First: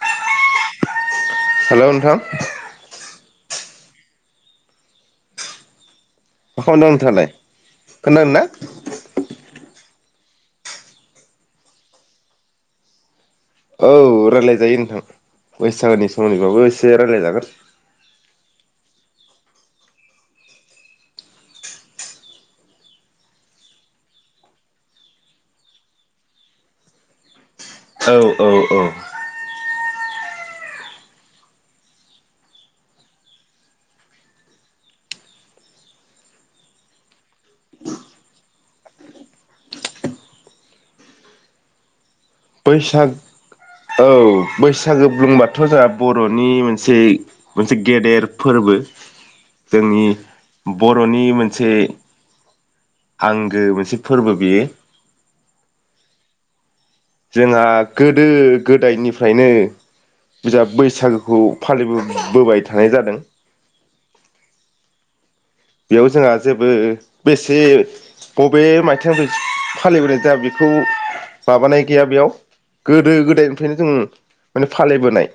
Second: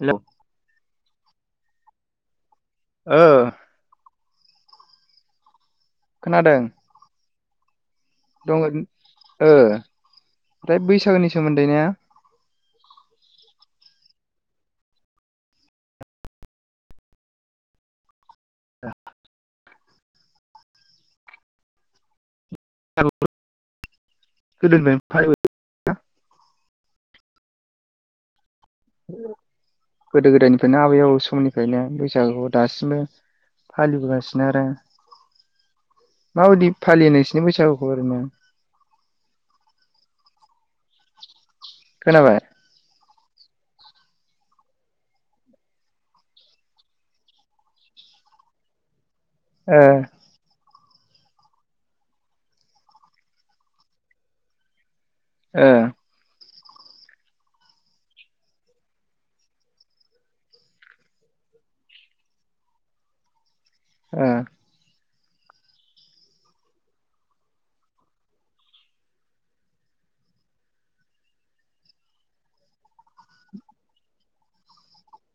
हेल'। हेल' नोंथां। ओ। खोनादों [unintelligible] नोंथाङालाय खोनादों ना दङ ओ। फ्राय बैसागोनि सोमोन्दै ने? औ रायलायजायो नोंथां बैसागोनि सोमोन्दैबाबो एसे रायलायजागोन। गोदोनि [unintelligible] औ औ औ गोदो गोदायनि फ्रायनो आबै आबौ समनिफ्रायनो बैसागुखौ दासिमबो फालिबोगासिनो आरो माबायदि फालि नोंसिनो बैसागुखौ ओरैनो। खोनाबाय। बैसाग औ बैसागो बुंबाथ' जोंहा बर'नि मोनसे मोनसे गेदेर फोरबो। ओ जोंनि बर'नि मोनसे आंगो मोनसे फोरबो बियो। ओ जोंहा गोदो गोदायनिफ्रायनो बिजाब बैसागोखौ फालिबो बोबाय थानाय जादों। ओ बेयाव जोंहा जेबो बेसे बबे मायथाइयाव बे फालिबोनाय जाया बेखौ माबानाय गैया बेयाव गोदो गोदायनिफ्रायनो जों माने फालिबोनाय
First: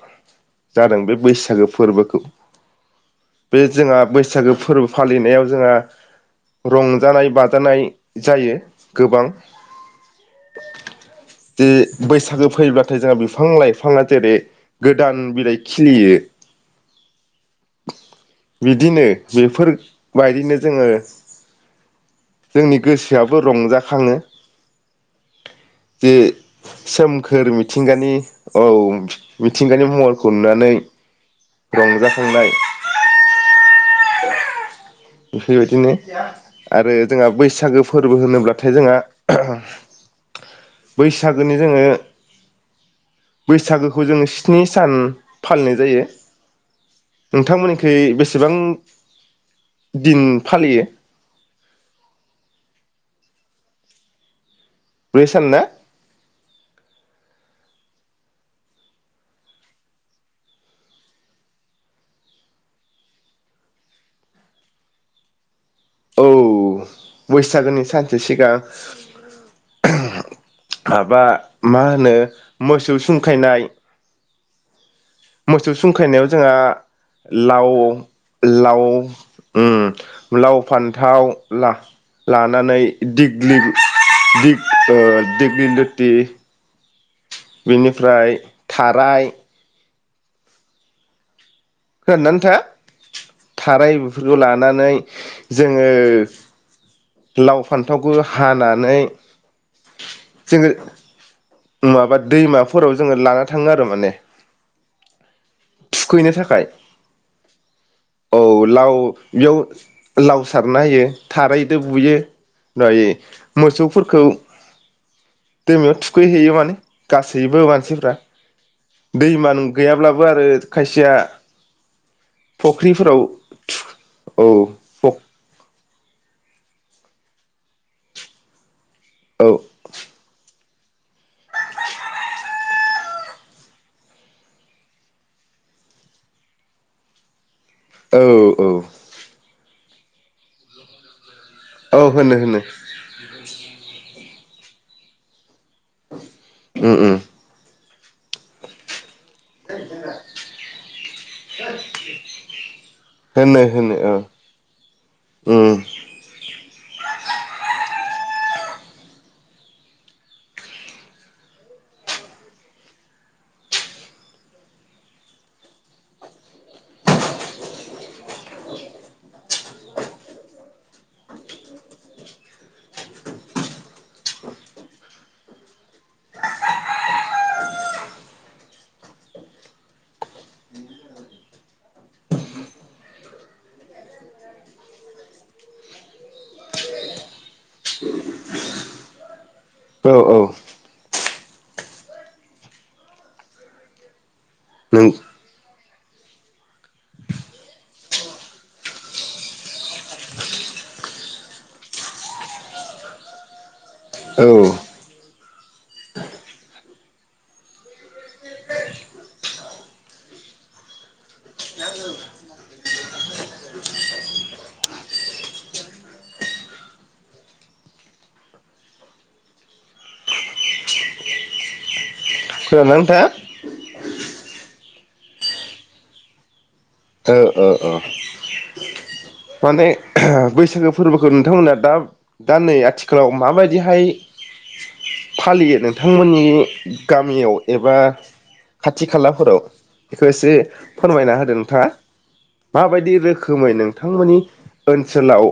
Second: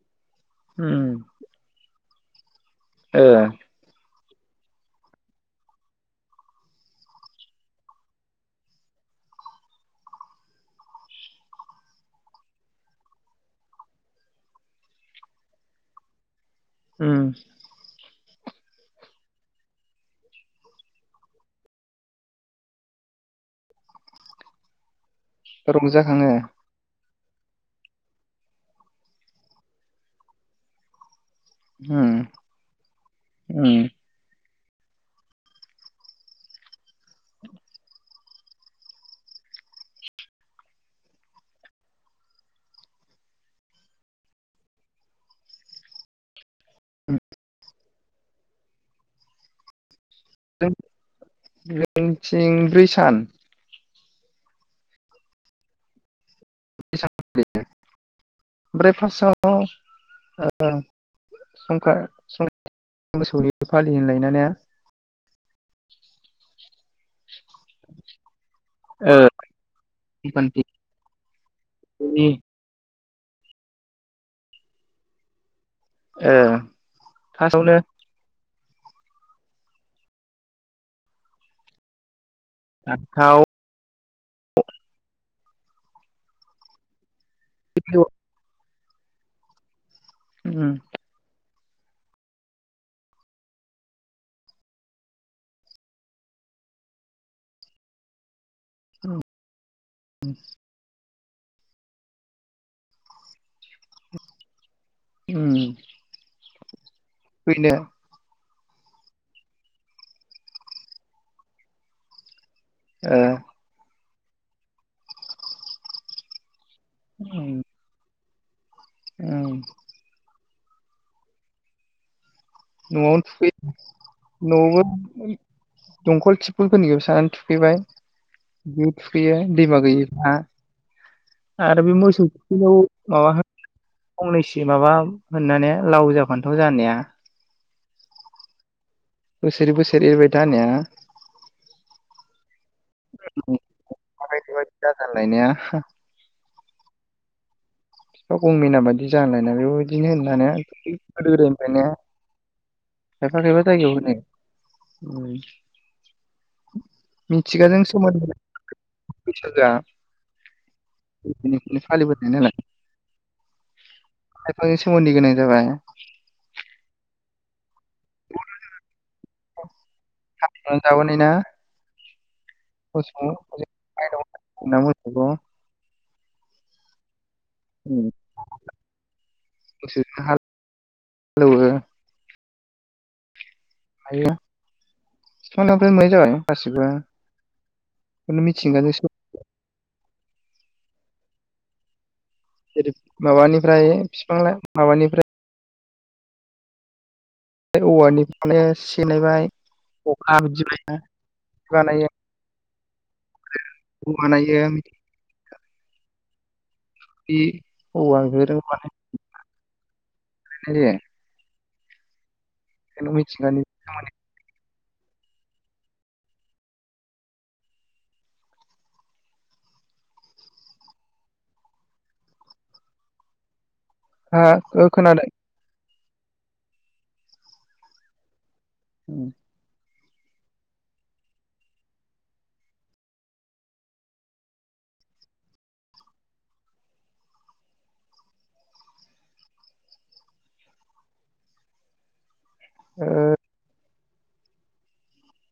उम जादों बे बैसागो फोरबोखौ ओ बे जोंहा बैस सागो फोरबो फालिनायाव जोंहा रंजानाय बाजानाय जायो गोबां जे बैसागो फैबाथाय जोंहा बिफां लाइफाङा जेरै गोदान बिलाइ खिलियो उम बिदिनो जेफोर बायदिनो जोङो जोंनि गोसोआबो रंजाखाङो। रंजाखाङो खोर मिथिंगानि औ मिथिंगानि महरखौ नुनानै उम रंजाखांनाय उम बेफोरबायदिनो आरो जोंहा बैसागो फोरबो होनोब्लाथाय जोंहा बैसागोनि जोङो बैसागोखौ जोङो स्नि सान फालिनाय जायो। नोंथांमोननि सै बेसेबां दिन फालियो [unintelligible] सान ब्रै सान ना [unintelligible] ओमफ्राय फार्स्टआव ओ संक्रान मोसौै फालि [unintelligible] औ बैसागोनि सानसे सिगां ओ संक्रान्तिनि माबा मा होनो मोसौ खायनाय मोसौ सुंखायनायाव ओ जोंहा लाव फार्स्टआवनो लाव ओ लाव फान्थाव ला लानानै फान्थाव दिग्लि दिप ओ दोगिलोथि बेनिफ्राय थाराय उम थाराय बेफोरखौ लानानै जोङो लाव फान्थावखौ हानानै उम जोङो माबा दैमाफोराव जोङो लाना थाङो आरो माने थुखैनो थाखाय थुखैनो औ लाव बेयाव लाव सारना होयो थाराइजों बुयो। दायो ओ मोसौफोर खौे दैमायाव थु खैहैयो माने। उम गासैबो मानसिफ्रा दैमा गैयाब्लाबो आरो खायसेया न'आव फुख्रिफोराव थुखैयो औ फख नवावबो दंखल थिफुलफोरनिखौबो सानानै थुखैबाय। थुखैयो औ दैमा गैयैफ्रा आरो बे मोसौ खियाव माबा फंनैसो माबा होननानै लाव जा फान्थाव जा होननाया औ औ। बोसोर बोसोर एरबाय था होननाया औ होनो होनो। [unintelligible] उम उम। फिफा गंमेना बायदि जा होनलायनाया बेबायदिनो होनो ने गोदो गोदायनिफ्रायनो खायफा होनो खायफा होनो जायगायाव औ होनो उम मिथिगाजों सोमोन्दो बैसागोआ [inaudible] फालिबोनाय नालाय। [unintelligible] जाबोनाय ना [unintelligible] मोसौखौ [unintelligible] हायो [unintelligible] जाबाय गासिबो बेखौनो मिथिंगाजों सोमोन्दो औ औ माबानिफ्राय फिफां ना नों माबानिफ्राय औ [unintelligible] [unintelligible] खोनादों ना नोंथाङा। हा ओ खोनादों। ओ ओ ओ। औ माने बैसागो फोरबोखौ नोंथांमोना दा दा नै आथिखालाव माबायदिहाय फालियो नोंथांमोननि गामियाव एबा खाथि खालाफोराव बेखौ एसे फोरमायना होदों नोंथाङा। ओ माबायदि रोखोमै नों नोंथांमोननि ओनसोलाव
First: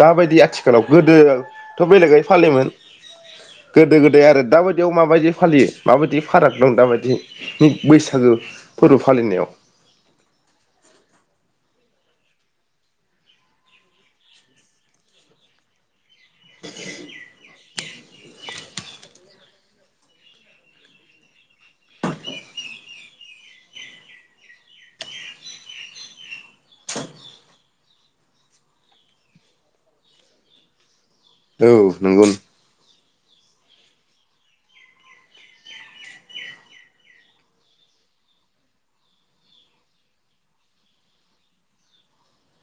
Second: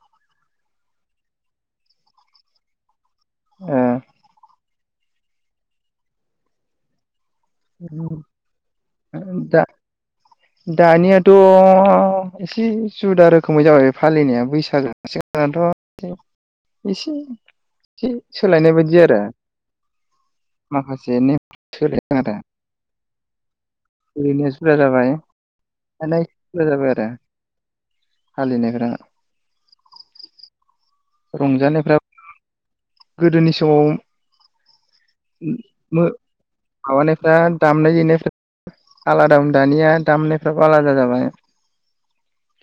दाबायदि आथिखालाव गोदोथ' बेलेगै फालियोमोन। गोदो गोदाय आरो दाबाय याव माबायदि फायो माबायदि फाराग दं दााबायदि दा दानियाथ' अ एसे जुदा रोखोमै जाबाय बे फालिनाया बैसागो सिगांनाथ' एसे ए सोलायनाय बायदि आरो माखासे नेम सोलाय खोनादो ओरैनो जुदा जाबाय दाना एसे जुदा जाबाय आरो फालिनायफोरा। औ नंगौ गोदोनि समाव मो माबानायफ्रा दामनाय देनाय आलादामोन दानिया दामनायफ्राबो आलादा जाबाय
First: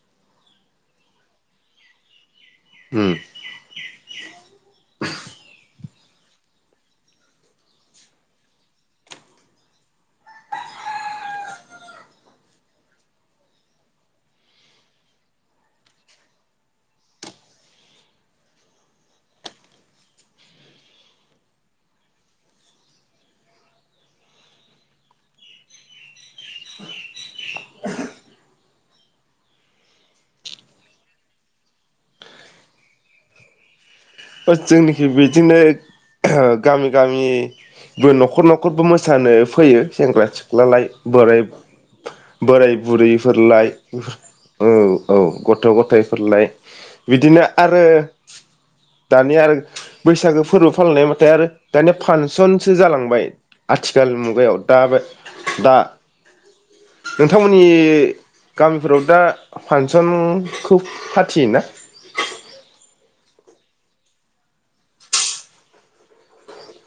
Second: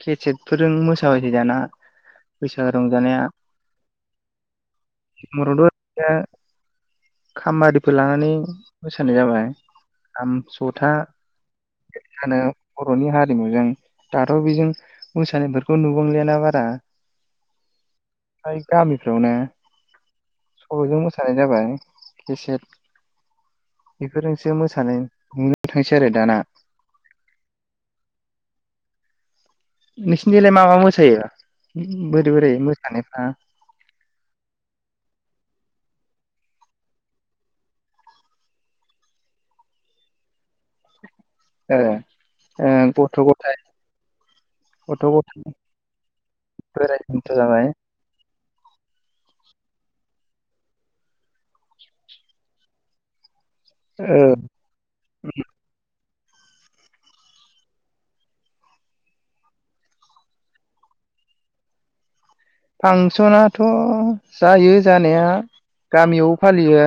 केसेटफोरजों मोसाबायो दाना बैसागो उम रंजानाया [unintelligible] या खाम बारिफोर लानानै मोसानाय जाबाय खाम जथाानो बर'नि हारिमुजों दाथ' बेजों मोसानायफोरखौ नुबांलियाना बारा फ्राय गामिफ्रावनो सल'जों मोसानाय जाबाय केसेट बेफोरजोंसो मोसानाय नुनो थांसै आरो दाना नोंसिनिथिंलाय मा मा मोसायो बोरै बोरै मोसानायफ्रा? ओ जोंनिखि बिदिनो गामि गामिबो न'खर न'खरबो मोसानो फैयो सेंग्रा सि ख्लालाय बोराय ओ बोराय ओ गथ' गथाय बुरैफोरलाय औ गथ' औ गथाय गथ' गथाइफोरलाय बोराय बेन्थ' बिदिनो जाबाय आरो [unintelligible] नि आरो बैसागो फोरबो फालिनाय बाथाय आरो दानिया फांसनसो जालांबाय। आथिखाल ओ मुगायाव दाबाय दा नोंथांमोननि गामिफोराव दा फांसनखौ फाथियो ना? फांसनाथ' जायो जानाया गामियावबो फालियो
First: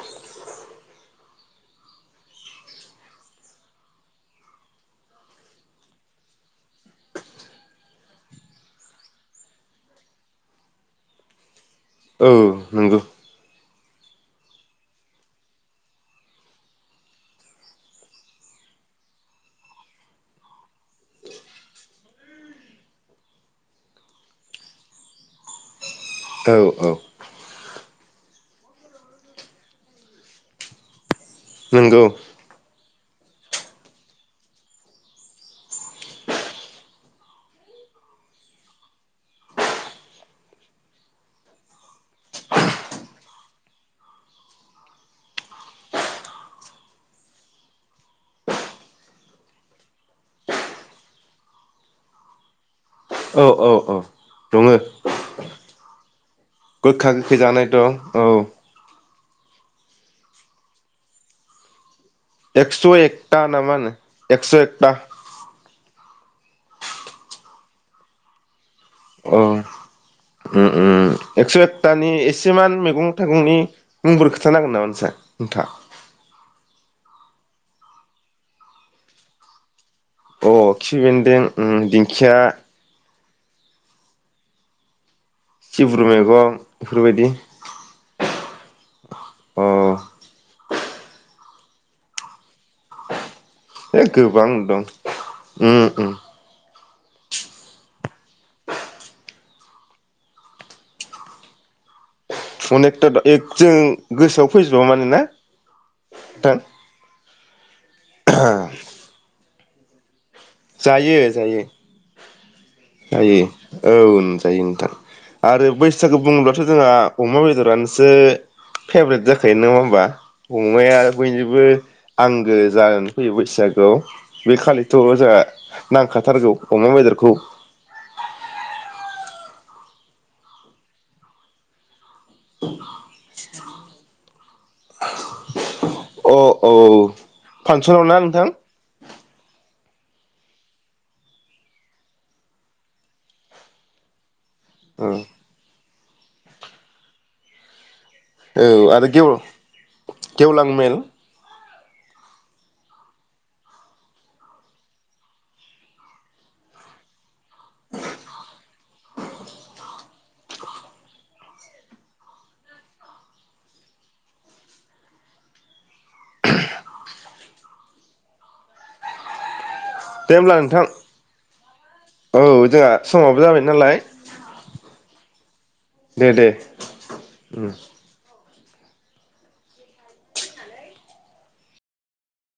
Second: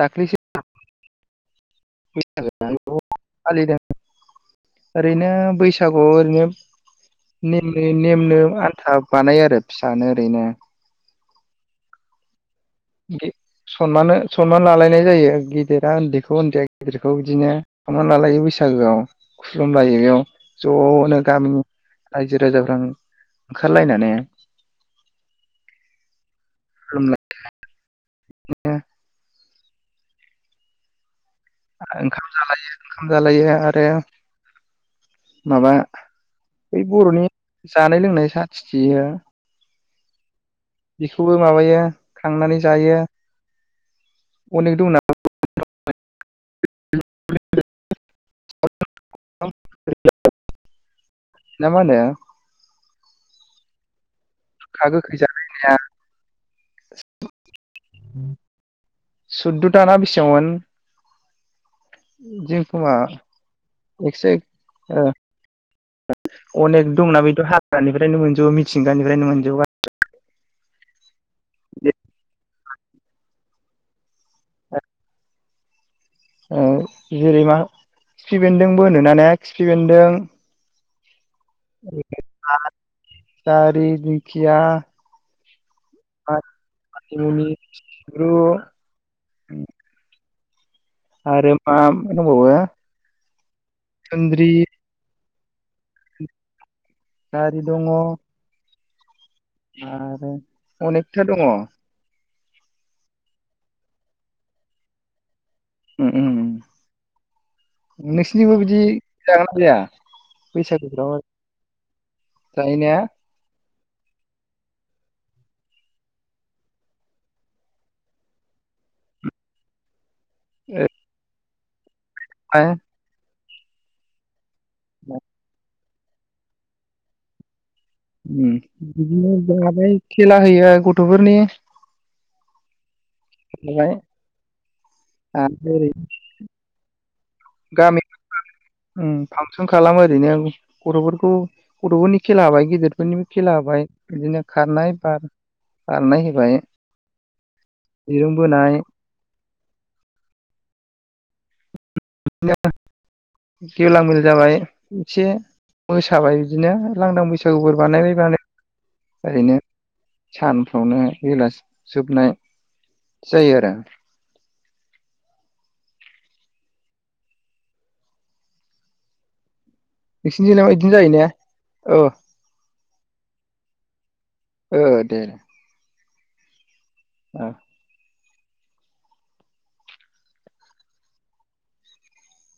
दाख्लिसो [unintelligible] फालिदों ओरैनो बैसागुआव ओरैनो नेमनि नेमनो आन्था बानायो आरो फिसानो ओरैनो। ओ नोंगो गि- सनमान सनमान लालायनाय जायो गिदिरा उन्दैखौ उन्दैया गिदिरखौ बिदिनो सनमान लालायो बैसागोआव खुलुमलायो बेयाव ज'नो गामिनि रायजो राजाफ्रा ओंखारलायनानै। औ औ खुलुमलाय नंगौ ओंखाम जालायो खाम जालायो आरो माबा बै बर'नि जानाय लोंनाय साथिखियो बेखौबो माबायो खांनानै जायो अनेक दं ना [unintelligible] ना मा होनो? औ औ औ दङ गोखा गोखै जानाय या गोखा गोखै जानाय दं औ सुदद'था ना बेसांमोन? एक्स' एकथा ना मा होनो एक एक्स' एकथा ओ अनेक दंना बेथ' हाग्रानिफ्रायनो मोनजोबो मि थिंगानिफ्रायनो मोनजोबो गा [unintelligible] उ उ एकस' एकथानि एसेमान मैगं थाइगंनि मुंबोरै खोथा नांगोन नामा नोंसा नोंथाङा? ओ जेरै मा खिफि बेन्दोंबो होनोना ने खिफि बेन दों अ खिफि बेन्दों उम दिंखिया जारि दिंखया सिब्रु मैगं बेफोरबायदि सिब्रु अ आरो मा होनबावो ए गोबां दं उम उम [inaudible] जारि दङ आरो अनेखथा दङ अनेकथा एक जों गोसोआव फैजोबा माने ना उम उम नोंथां नोंसिनिबो बिदि जागोन गैया जायो जायो जायो ना जायो औ जायो नोंथां आरो बैसागु बुङोल्बाथ' जोंहा अमा बेदरानोसो फेभ्रेट जाखायो नङा होनोमबा ओ अमाया बै बो आंगो जानानै फैबाय बैसागुआव बे खालिथ' जोंहा नांखाथारगौ अमा बेदरखौ बिदिनो जाबाय खेला होयो गथ'फोरनि [inaudible] [inaudible] आ ओरै अ औ गामि फांसनाव ना नोंथां? उम फांसन खालामो ओरैनो गथ'फोरखौ गथ'फोरनि खेला होबाय गेदेरफोरनिबो खेला होबाय बिदिनो खारनाय बार औ बारनाय होबाय दिरुं औ बोनाय आरो गेव गेवलां मेल गेवलां मेल जाबाय एसे मोसाबाय इदिनो लांदां बैसा गु बानायबाय बानाय ओरैनो सानफ्रावनो बेलासि जोबनाय जायो आरो दे नोंसिनि होमब्ला जिल्लायाव नोंथां बिदिनो जायो ने औ जोंहा समावबो जाबाय नालाय ओ दे दे दे। ओ ओम।